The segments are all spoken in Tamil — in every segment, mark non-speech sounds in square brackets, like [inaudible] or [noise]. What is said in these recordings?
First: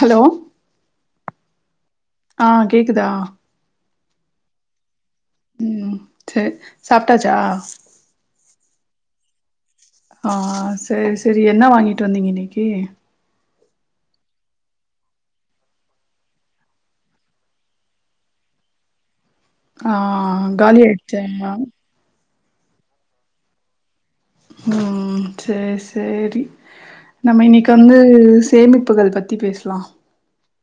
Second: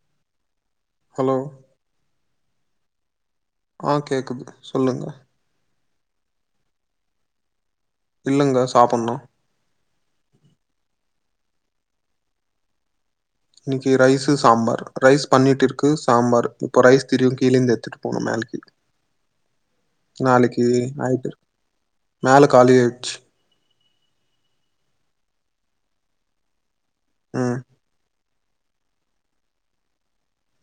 ஹலோ ஹலோ ஆ கேக்குதா ஆ கேக்குது சொல்லுங்க ம் சேரி சாப்பிட்டாச்சா இல்லங்க சாப்பிட்ணு ஆ சேரி சேரி என்ன வாங்கிட்டு வந்தீங்க இன்னைக்கி இன்னைக்கு ரைஸு சாம்பார் ரைஸ் பண்ணிட்டு இருக்கு சாம்பார் இப்போ ரைஸ் தெரியு கீழேந்து எத்துட்டு போனு மேலேக்கி ஆ காலி ஆயிடுச்சே ஞாயித்துரு எல்லா மேல காலி ஆய்ட்ச்சி ம் சேரி சேரி நம்ம ம் இன்னைக்கு வந்து சேமிப்புகள் பத் தி பேஸ்லா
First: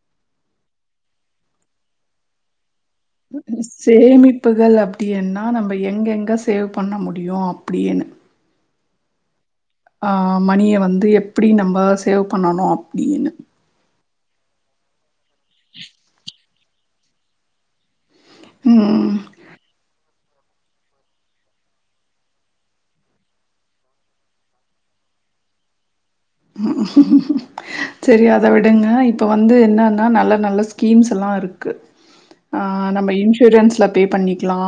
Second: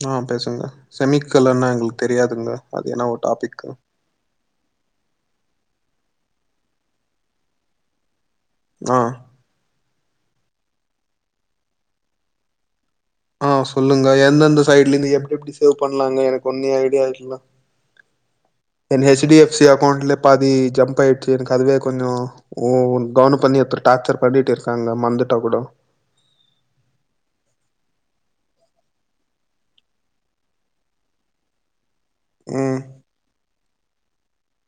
ஆ பேசுங்க செமிக்கல்லனா எங்களுக் தெரியாதுங்க அது என்னாவோ டாபிக்கு சேமிப்புகள் அப்டின்னா நம்ப எங்கெங்க சேவ் பண்ண முடியு அப்டின்னு ஆ அ மணிய வந்து எப்டி நம்ப சேவ் பண்ணணு அப்டினு ஆ சொல்லுங்க எந்தெந்த சைட்லந்து எப்டி எப்டி சேவ் பண்ணலாங்க எனக்கு ஒன்னே ஐடியா இல்ல ம் என் ஹெச் டி எஃப் சி அக்கௌண்ட்ல பாதி ஜம்ப் ஆயிச்சு எனக்கு அதுவே கொஞ்சோ ஓ கவன பண்ணி எப்ப டாச்சர் பண்ணிட் இருக்காங்க மர்ந்துட்டா கூடோ செரி அத விடுங்க இப்போ வந்து என்னன்னா நல்ல நல்ல ஸ்கீம்ஸ் எல்லா இருக்கு ஆ ம் நம்ம இன்சூரன்ஸ்ல பே பண்ணிக்லா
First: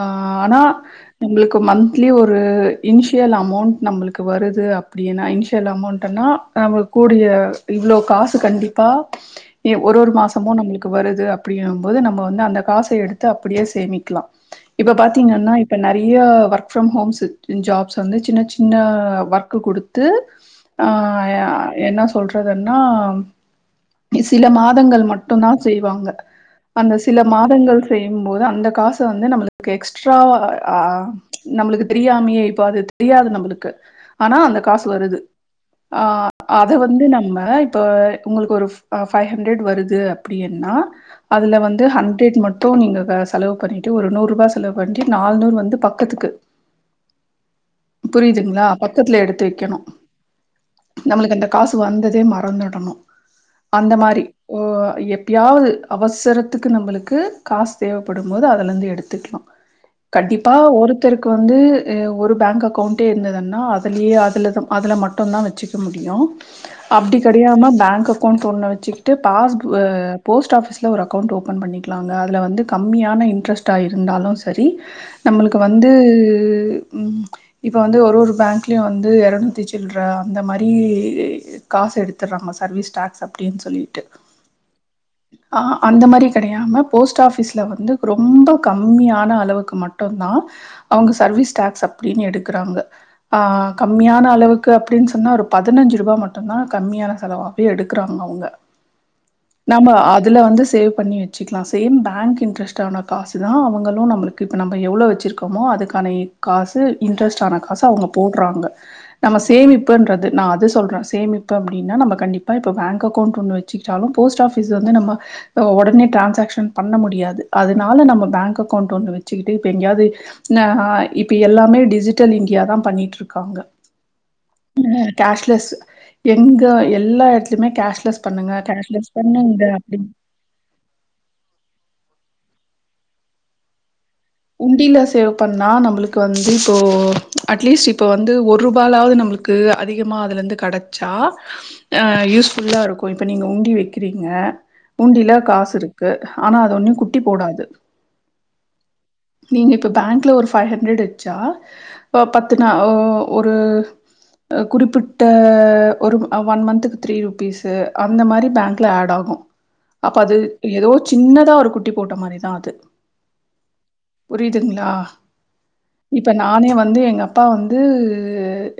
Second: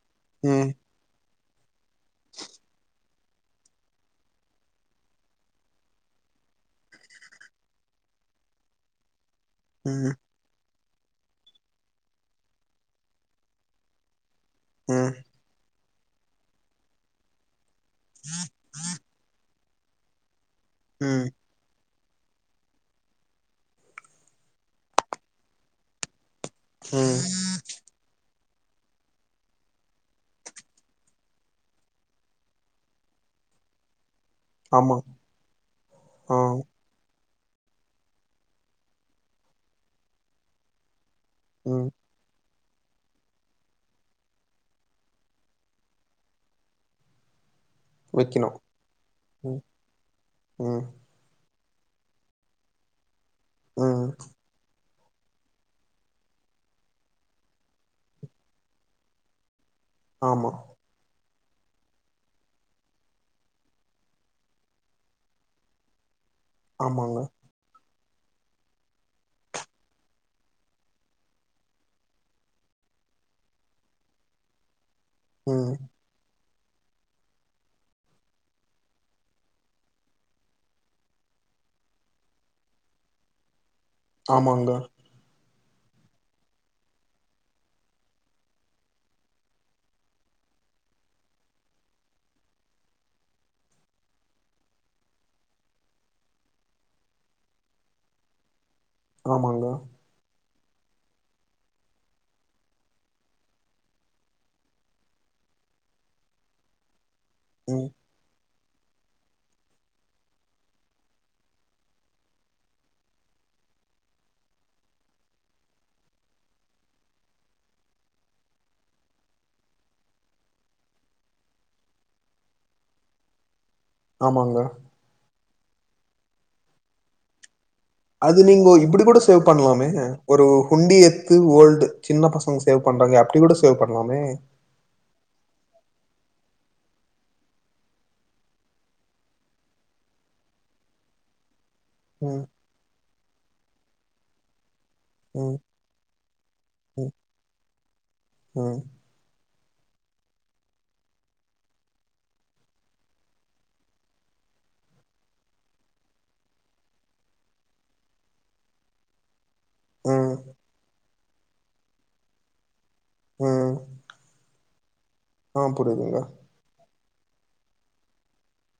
ஆ ஆனா ம் நம்ளுக்கு மந்த்லி ஒரு இன்ஷியல் அமௌண்ட் நம்ளுக்கு வருது அப்டின்னா இன்ஷியல் அமௌண்ட் டன்னா நம்ம கூடிய இவ்ளோ காசு கண்டிப்பா எ ஒரு ஒரு ம் மாஸ் தம்மு நம்ளுக்கு வருது அப்டிங்கு போது நம்ம வந்து அந்த காச எடுத்து அப்டியே சேமிக்லா இப்ப ம் பாத்தீங்கன்னா இப்ப நெறைய ஒர்க் ஃப்ரம் ஹோம்ஸ் ஜாப்ஸ் வந்து சின்ன சி ன்ன ஒர்க்கு குடுத்து ம் ஆ என்ன சொல்றதுன்னா சில மாதங்கள் மட்டு தா செய்வாங்க அந்த சில ம் மா தங்கள் செய்யு போது அந்த காச‌ வந்து நம்ளுக்கு எக்ஸ்ட்ராவா ஆ நம்ளுக்கு தெரியாமையே இப்ப அது தெரியாது நம்புளுக்கு ஆனா அந்த காசு ஆமா வருது ஆ அத் அத வந்து நம்ம இப்ப உங்களுக்கு ஒரு அ பைவ் ஹண்ட்ரட் வருது அப்டின்னா அதுல வந்து ம் ஹண் சேத்தி மட்டு நீங்க செலவு பண்ணிட்டு ஒரு நூறு ரூபா செலவு பண்ணிட்டு நால் நூறு வந்து பக்கத்துக்கு வெக்கணு புரியிதுங்ளா பக்கத்ல எடுத்து ம் வெக்கனு ம் நம்ளுக்கு அந்த காசு வந்ததே மறந்துடனு அந்த ம் மாரி ஒ எப் யாவது அவசரத்துக்கு நம்பளுக்கு காசு தேவப்படும்போது அதுலந்து எடுத்துக்லா ஆமா கண்டிப்பா ஒரு தருக்கு வந்து அ ஒரு பேங்க் அக்கௌண்டே இருந்ததன்னா அதுலியே அதில்ன அதல மட் டு தா வெச்சிக்க முடியு அப்டி ஆமாங்க கெடையாம பேங்க் அக் அக்கௌண்ட் ஒன்ன வச்சுக்கிட்டு பாஸ் பு அ போஸ்ட் ஆபிஸ்ல ஒரு அக்கௌண்ட் ஓப்பன் பண்ணிக்லாங்க அதுல வந்து கம்மியான இன்ட்ரெஸ்ட் தா இருந்தாலு சரி நம்ளுக்கு ம் வந்து இப்ப வந்து ஒரு ஒரு பேங்க்லியு வந்து எர நூத்தி சில் சில்ற அந்த மாரி காசு எடுத்தறாங்க சர்வீஸ் டேக்ஸ் அப்டின் சொல்லிட்டு ஆமாங்க ஆ அந்த மாரி கெடையாம போஸ்ட் ஆபீஸ்ல வந்து ரொம்ப கம்மியான அளவுக்கு மட்டு தா அவ்ங்க சர்வீஸ் டாக்ஸ் அப்டின்னு எடுக்குறாங்க ஆ கம்மியான அளவுக் க்கு அப்டின்னு சொன்னா ஒரு பதினஞ்சு ருவா மட்டுந்தா கம்மியான செலவாஅப்டியே எடுக்குறாங்க அவங்க ஆமாங்க நாம்ம அதுல வந்து சேவ் பண்ணி வச்சுக்கலா சேம் பேங்க் இன்ட்ரஸ்ட் ஆன காசு தா அவுங்களு நம்ளுக்கு இப்ப நம்ம எவ்ளோ வச்சிருக் கமோ அதுக்கான காசு இன்ட்ரெஸ்ட் ஆன காசு ம் அவங்க போட்றாங்க நம்ம சேமிப்புன்றது நா அது சொல்றே சேமிப்பு அப்டின்னா நம்ம கண்டிப்பா இப்ப பேங்க் அக்கௌண்ட் ஒண்ணு வ ச்சுக்கிட்டாலு போஸ்ட் ஆஃபீஸ் வந்து நம்ம உடனே ட்ரான்சாக்ஷ்ன் பண்ண முடியாது அதனால நம்ம பேங்க் அக்கௌண்ட் ஒன்னு வச்சுக்கிட்டு இப்ப எங்கயாவுது இப்ப எல்லாமே டிஜிட்டல் இன்டியா தா பண்ணிட் இருக்காங்க ஆமாங்க கேஷ்லெஸ் எங்க எல்லா எட்த்துலுமே கேஷ் அது நீங்கோ இப்டி கூட சேவ் பண்லாமே ஒரு உண்டி எத்து ஓல்டு சின்ன பசங்க சேவ் பண்ணுறாங்க அப்டி கூட சேவ் பண்லாமே உண்டில சேவ் பண்ணா நம்மளுக்கு வந்து இப்போ அட்லீஸ்ட் இப்போ வந்து ஒரு ரூபாலாது நம்ளுக் கு அதிகமா அதுல இருந்து கெடச்சா அ ம் யூஸ்ஃபுல்லா இருக்கு இப்போ நீங்க உண்டி வைக்கிறீங்க உண்டியில ம் காசு இருக்கு ஆனா அது ஒன்னு ம் குட்டி போடாது ம் நீங்க இப்போ பேங்க்ல ஒரு ஃபைவ் ஹண்ட்ரட் வச்சா பத்து நா ஒரு குறிப்பிட்ட ஒரு ஒன் மந்த்துக்கு த்ரீ ருப்பீஸு அந்த மாரி பேங்க்ல ஆட் ஆகு அப்போ அது ம் ஏதோ சின்னதா ஒரு குட்டி போட்ட மாரிதா அது ம் புரியுதுங்களா ஆ புரியுதுங்க இப்ப நானே வந்து எங்க அப்பா வந்து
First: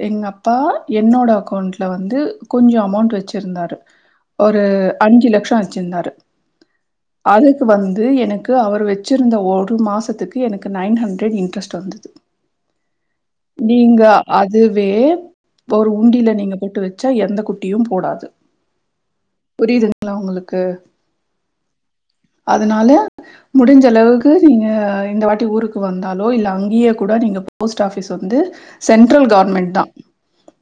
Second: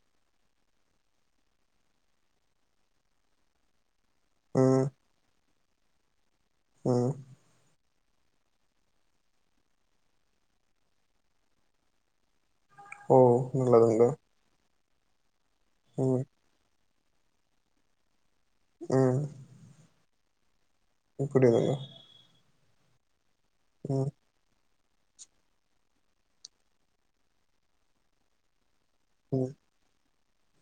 எங்க அப்பா என்னோட அக்கௌண்ட்ல வந்து கொஞ்சோ அமௌண்ட் வச்சு இருந்தாரு ஒரு ம் அஞ்சு லக்சோ வச்சிருந்தாரு ஆஹ அதுக்கு வந்து எனக்கு அவரு வச்சிருந்த ஒரு மாஸ் சத்துக்கு எனக்கு நைன் ஹண்ட்ரட் இன்ட்ரெஸ்ட் வந்தது ஓ நீங்க நல்லதுங்க அதுவே இப்போ ஒரு ம் உண்டில நீங்க போட்டு வச்சா எந்த குட்டியு போடாது ம் புரியுதுங்களா உங்களுக்கு [unintelligible] அதனால முடிஞ்ச ம் அளவுக்கு நீங்க இந்த வாட்டி ஊருக்கு வந்தாலோ இல்ல அங்கேயே கூட நீங்க போஸ்ட் ஆபிஸ் வந்து சென்ட்ரல் ம் கவ்ர்மெண்ட் தா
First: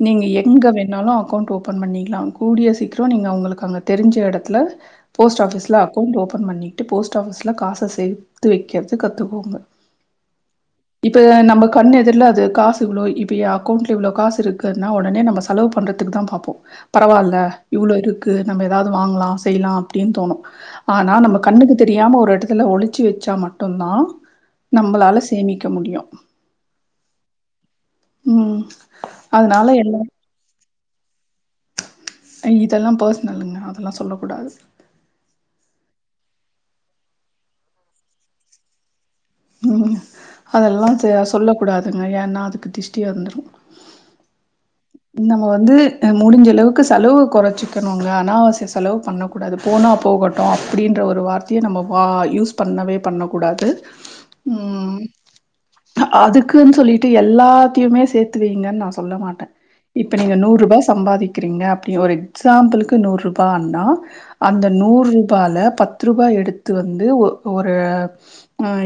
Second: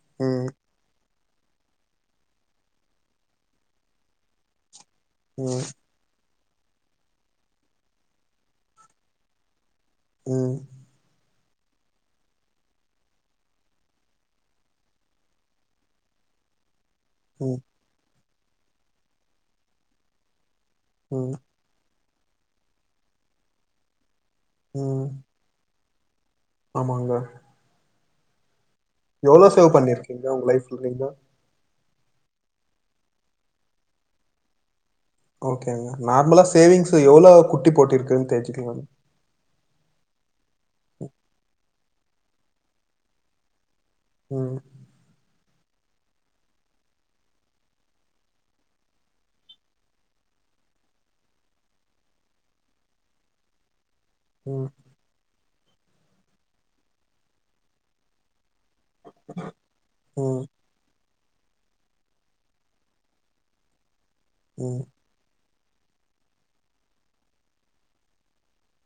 நீங்க ம் எங்க வேணாலு அக்கௌண்ட் ஓப் பன் பண்ணிக்கலா கூடிய சீக்கிரோ நீங்க உங்களுக்கு அங்க தெரிஞ்ச எடத்துல போஸ்ட் ம் ஆபீஸ்ல அக்கவ்ண்ட் ஓபன் பண்ணிட்டு போஸ்ட் ஆபிஸ்ல காச சேத்து வைக்கிற்து கத்துக்கோங்க ம் இப்ப நம்ம கண்ணு எதர்ல அது காசு இவ்வளோ இப்ப ஏ அக்கவுண்ட்ல இவ்ளோ காசு இருக்குன்னா ஒடனே நம்ம ஸா செலவு பண்றதுக்கு தா பாப்போ பரவாயில்ல ம் இவ்ளோ இருக்கு நம்ம ஏதாவுது வாங்கலா செய்யலா அப்டின்னு தோணு ஆனா ம் நம்ம கண்ணுக்கு தெரியாம ஒரு எடத்துல ஒழிச்சு வச்சா மட்டுந்தா ம் நம்மளால சேமிக்க முடியு ஆமாங்க ம் எவ்ளோ அதனால சேவ் எல்லா பண்ணிருக்கீங்க உங்க லைஃப்ல நீங்க இதெல்லாம் பர்ஸ்னலுங்க அதெல்லாம் சொல்லக்கூடாது ஓகேங்க நார்மலா சேவிங்ஸ் எவ்ளோ குட்டி போட்ருக்குன்னு தெரிஞ்சுக்லாமா அதெல்லாம் சொல்லக்கூடாதுங்க ஏன்னா அதுக்கு டிஸ்டியா வந்துடும் ம் நம்ம வந்து முடிஞ்சளவுக்கு செலவு குறைச்சிக்கணுங்க அனாவசிய செலவு பண்ண கூடாது போனா போகட்டும் அப்டின்ற ஒரு வார்த்தைய நம்ம வா யூஸ் பண்ணவே பண்ணக்கூடாது ம் அதுக்குன்னு சொல்லிட்டு எல்லாத்தையுமே சேத்துவைங்கன்னு நா சொ சொல்ல மாட்டேன் இப்ப நீங்க ம், நூறு ரூபாய் சம்பாதி க்ரீங்க அப்டி ஒரு எக்ஸாம்புலுக்கு நூறு ரூபா அப்டினா அந்த ம், நூறு ரூபாயல பத்து பத்து ரூபாய் எடுத்து வந்து ஒரு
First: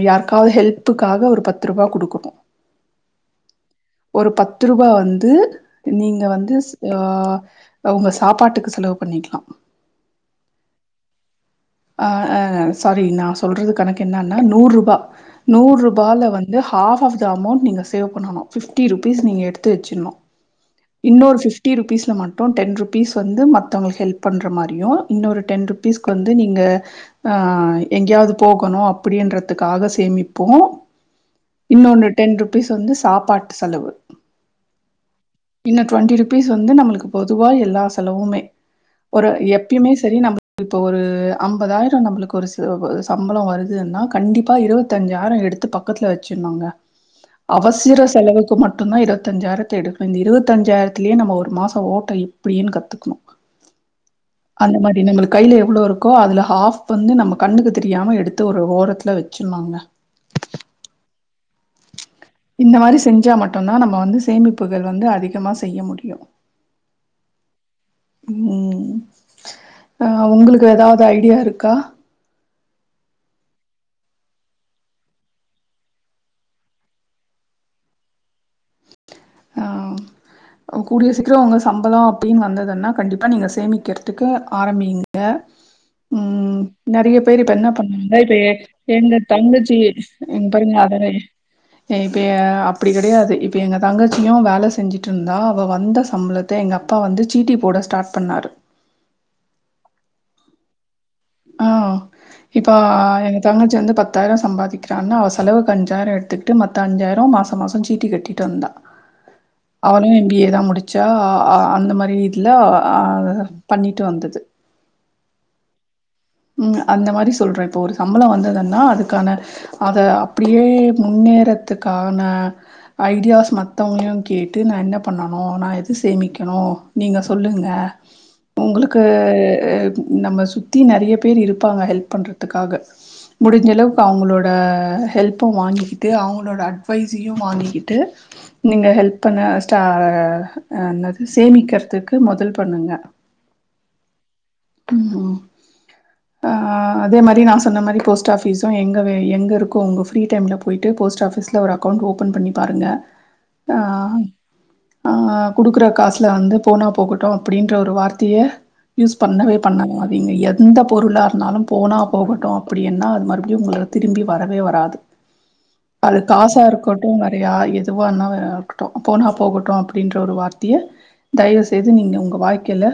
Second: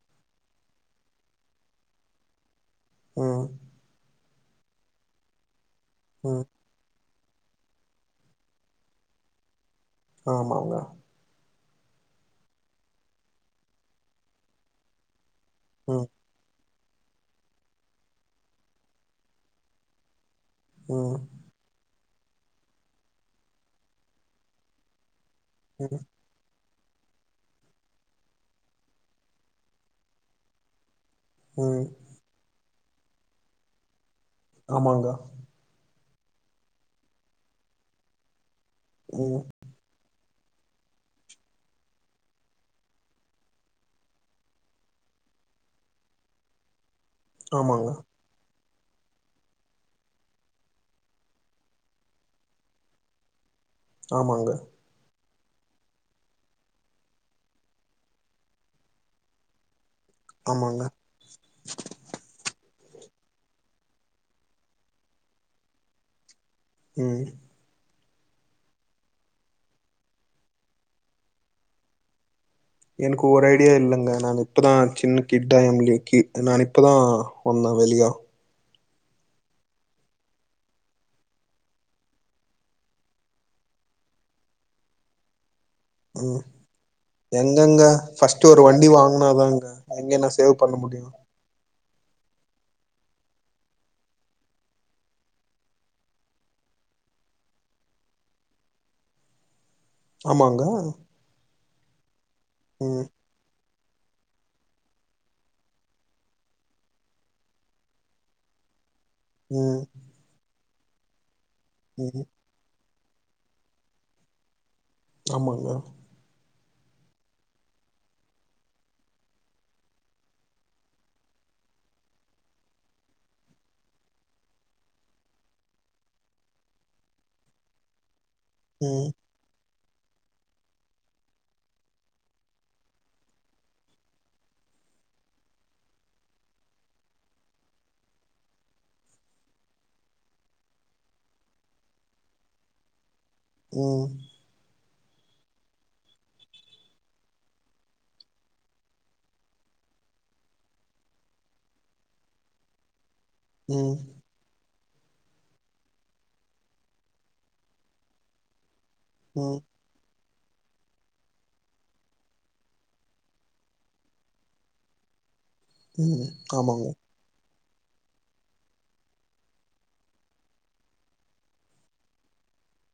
யா ருக்காவது ஹெல்ப்புக்காக ஒரு பத்து ரூபா கொடுக்குறோம் ஆ ஒரு பத்து ரூபா வந்து நீங்க ம். வந்து உங்க சாப்பாட்டுக்கு செலவு பண்ணிக்கலாம் ஆமாங்க ஆ சாரி நான் சொல்றது கணக்கு என்னன்னா நூறு ரூபா நூறு ம், ரூபால வந்து ஆஃப் ஆஃப்த அமௌண்ட் நீங்க சேவ் பண்ணனும் ஃபிப்டிருபீஸ் நீங்க எடுத்து வச்சுர்னும் ம், இன்னொரு ஃபிப்டி ஃ பிப்டி ருபிஸ்ல மட்டும் டென் ருப்பீஸ் வந்து மத்தவங்களுக்கு ஹெல் பண்ற மாரியு இன்னொ டென் ம், ருபீஸ்கு வந்து நீங்க எங்கயாவது போகணும் அப்டின்றதுக்காக சேமிப்போம் ம். இன்னொன்னு டென் ருபீஸ் வந்து சாப்பாட்டு செலவு ஆமாங்க இன்ன டுவெண்டி ருபீஸ் வந்து நம்மளுக்கு பொதுவா எல்லா செலவுமே ஒரு ம். எப் பியுமே செரி நம்ம இப்போ ஒரு அம்பதாயிரம் நம்மளுக்கு ஒரு சம்பளம் வருதுன்னா கண்டிப்பா இருபத்தி அஞ்சாயிரம் எடுத்து பக்கத்துல வச்ருனுங்க ஆமாங்க, அவசர செலவுக்கு மட்டும் தான் இருபத்தி பஞ்சாயிரத்தை எடுக்கனு இந்த இருபத்திஞ்சாயிரத்துலேயே நம்ம மாசம் ஓட்ட எப்டின்னு கத்துக்கணும் ஆமாங்க, அந்த மாதிரி நம்மளு கையில எவ்ளோ இருக்கோ அதில ஹாஃப் வந்து நம்ம கண்ணுக்கு தெரியாம எடுத்து ஒரு ஓரத்துல வச்சுருனுங்க ஆமாங்க இந்த மாதிரி செஞ்சா மட்டும்தான் நம்ம வந்து சேமிப்புகள் வந்து அதிகமா செய்ய முடியும் ம் ம் உங்களுக்கு ஏதாவது ஐடியா இருக்கா எனக்கு ஒரு ஐடியா இல்லைங்க நான் இப்போ தான் சின்ன கிட்டா எம்ல கி நான் இப்போ தான் வந்தேன் வெளியா ஆ கூடிய சீக்கரம் உங்களு சம்பளம் அப்டின்னு வந்ததுன்னா கண்டிப்பாக நீங்க சேமிக்கிறதுக்கு ஆரம்பிங்க ம் நெறைய பேர் இப்ப என்ன எங்கங்க பண்ணாங்கா இப்ப ஃபர்ஸ்ட்டு ஒரு வண்டி எங்க வாங்குனாதாங்க தங்கச்சி எங்க நான் சேவ் பண்ண பாருங்க அதனை முடியும். இப்போ அப்டி கெடையாது இப்போ எங்க தங்கச்சியும் வேல செஞ்சிட்டு இருந்தா அவள் வந்த சம்பளத்தை எங்கள் அப்பா வந்து சீட்டி போட ஸ்டார்ட் பண்ணாரு ஆமாங்க ஆ இப்போ ம், எங் தங்கச்சி வந்து பத்தாயிரம் சம்பாதிக்கிறான்னா அவ செலவுக்கு அஞ்சாயிரம் எடுத்துட்டு மத்த அஞ்சாயிரம் மாதம் மாதம் சீட்டி கட்டிகிட்டு வந்தா ஆ ம் அவனும் எம் பி ஏ தான் முடித்தா அந்த மாதிரி ம். இதில பண்ணிகிட்டு வந்தது ஆமாங்க ம் அந்த மாரி சொல்றே இப்போ ஒரு சம்பளோ வந்ததுன்னா அதுக்கான அத அப்டியே முன்னேறத்துக்கான ஐடியாஸ் மத்தவங்களு கேட்டு நா என்ன பண்ணணு நா எது சேமிக்கணு நீங்க சொல்லுங்க உங்களுக்கு ம், இது நம்ம சுத்தி நறிய பேர் இருப்பாங்க ஹெல்ப் பண்றதுக்காக முடிஞ்ச அளவுக்கு அவங்களோட ஹெல்ப்பு வாங்கிக்கிட்டு அவங்களோட அட்வைஸையு வாங்கிக்கிட்டு நீங்க ஹெல்ப் பண்ண ஸ்டா அ என்னது சேமிக்கறதுக்கு மொதல் பண்ணுங்க ம் ஐயோ அ அதே மாரி நா சொன்ன மாரி போஸ்ட் ஆஃபீஸா எங்கவே எங்க இருக்கோ உங்க ஃப்ரீ டைம்ல போயட்டு போஸ்ட் ஆஃபிஸ்ல ஒரு அக்கௌண்ட் ஓப்பன் பண்ணி பாருங்க அ ம், ஆ குடுக்குற காசுல வந்து போனா போகட்டு அப்டின்ற ஒரு வார்த்திய பண்ணவே ம், பண்ணனாதீங்க எ ந்த பொருளா இருந்தாலு போனா போகட்டு அப்படின்னா அது மறுபடியு உங்கள திரும்பி வரவே வராது அது ம். காசா ஆமாங்க, இருக்க ட்டு வறையா எதுவானா வே இருக்கட்டு போனா போகட்டு அப்டின்ற ஒரு வார்த்திய தயவுசெய்து நீங்க உங்க வாழ்க்கையில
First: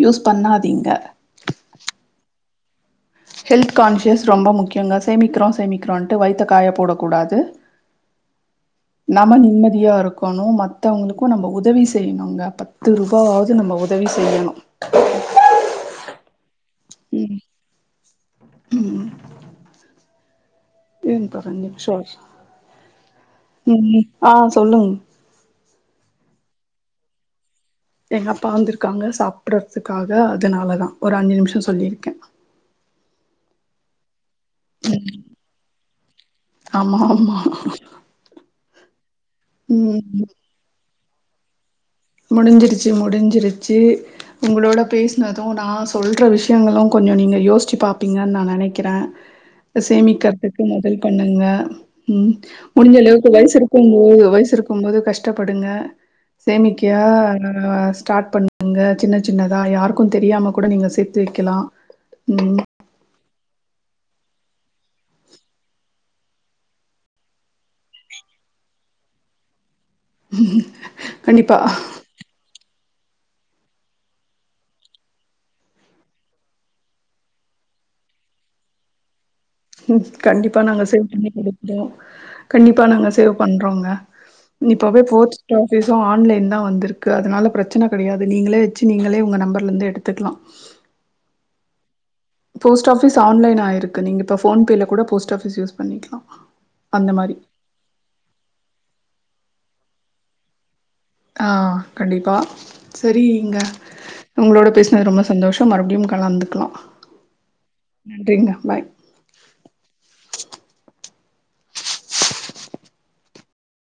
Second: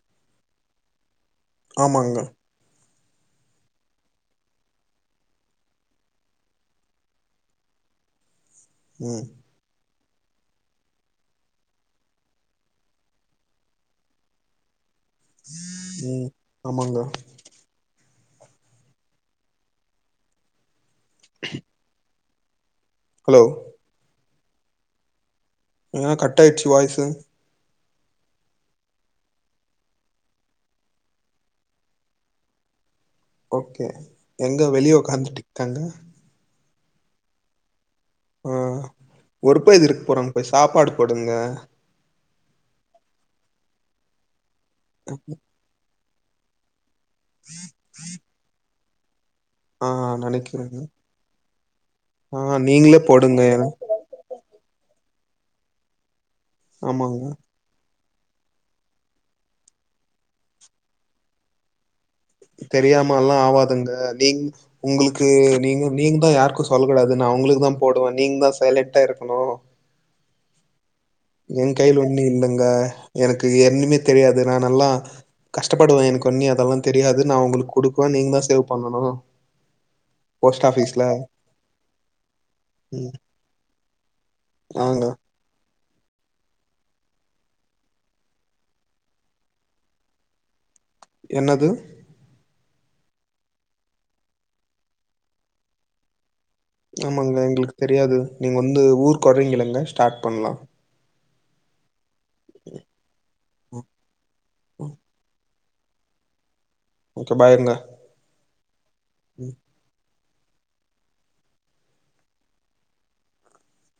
யூஸ் பண்ணாதீங்க ஆமாங்க ஹெல்த் கான்சியஸ் ரொம்ப முக்கியங்க சேமிக்கிறோ சேமிக்கிறோன்ட்டு வயித்த காய போடக்கூடாது ம், நம நிம்மதியா இருக்கணு மத் தவங்களுக்கூ நம்ம உதவி செய்யணுங்க பத்து ருபாயாவது நம்ம உதவி செய்யணு ம் ஆமாங்க ம் இங்கா ரெண்டு நிம்ஷோ ஹலோ நில்லு ஆ சொல்லுங் ஏ கட்டாயிட்ச்சு வாய்சு எங்க அப்பா வந்துருக்காங்க சாப்ட்டதுக்காக அதுனாலதா ஒரு அஞ்சு நிம்ஷோ சொல்லிருக்கே [inaudible] ஓக்கே எங்க வெளிய உக்காந்துட்டித் தாங்க ஆமா ஆமா ஆ ஒருப்பது இருக்கு ம் போறாங் போய் சாப்பாடு போடுங்க முடிஞ்சிருச்சி முடிஞ்சிருச்சி உங்களோட பேசுனது நா சொல்ற விஷ் தங்களு கொஞ்சோ நீங்க யோசிச்சு பாப்பீங்க நா நெனைக்கிறே அ ஆ சேமிக்கறதுக்கு நெனைக்கிறேங்க. மொதல் பண்ணுங்க ம் ஆ முடிஞ்ச நீங்களே அளவுக்கு போடுங்க. வயிசு இருக்கும் போது வயிசு இருக் கும்போது கஷ்டப்படுங்க சேமிக்கா ஆமாங்க. அ ஸ்டாட் பண்ணுங்க சின்ன சின்னதா யாருக்கு தெரியாம கூட நீங்க சேத்து வைக்கலா ம் தெரியாமலா ஆவாதுங்க நீங உங்களுக்கு நீங்கோ நீங்க தா யாருக்கு சொல்ல கூடாது நா உங்களுக்கு தா போடுவ நீங்க தா சைலண்ட்டா இருக்கணு உம் [inaudible] என் கைல ஒண்ணு இல்லங்க எனக்கு என்னுமே தெரியாது நா நல்லா கஷ்டப்படுவே எனக்கொன்னி அதெல்லா தெரியாது நா உங்களுக்கு குடுக்குவ நீங்க தா சேவ் பண்ணணு ம் கண்டிப்பா நாங்க சேவ் பண்ணி குடுப்போ கண்டிப்பா நாங்க ம் சேவ் பண்றோங்க இப்போவே ஆங்க போட் லா ஃபீஸு ஆன்லைன் தா வந்திருக்கு அதனால பிரச்சன கிடையாது நீங்களே வச்சு நீங்களே உங்கள் நம்பர்லருந்து எடுத்துக்லா என்னது போஸ்ட் ஆஃபீஸ் ஆன்லைனாயிருக்கு நீங்க இப்ப ஃபோன்பேல கூட போஸ்ட் ஆஃபீஸ் யூஸ் பண்ணிக்கலா அந்த மாரி ஆமாங்க எங்களுக்கு தெரியாது நீங்க வந்து ஊர்க்கு வறீங்களங்க ஸ்டார்ட் பண்லா ஆ கண்டிப்பா சரி இங்க உங்களோட பேசினது ரொம்ப சந்தோஷோ மறுபடியு கலந்துக்கலா ஓகே பாய்ங்க நன்றிங்க பாய் ம்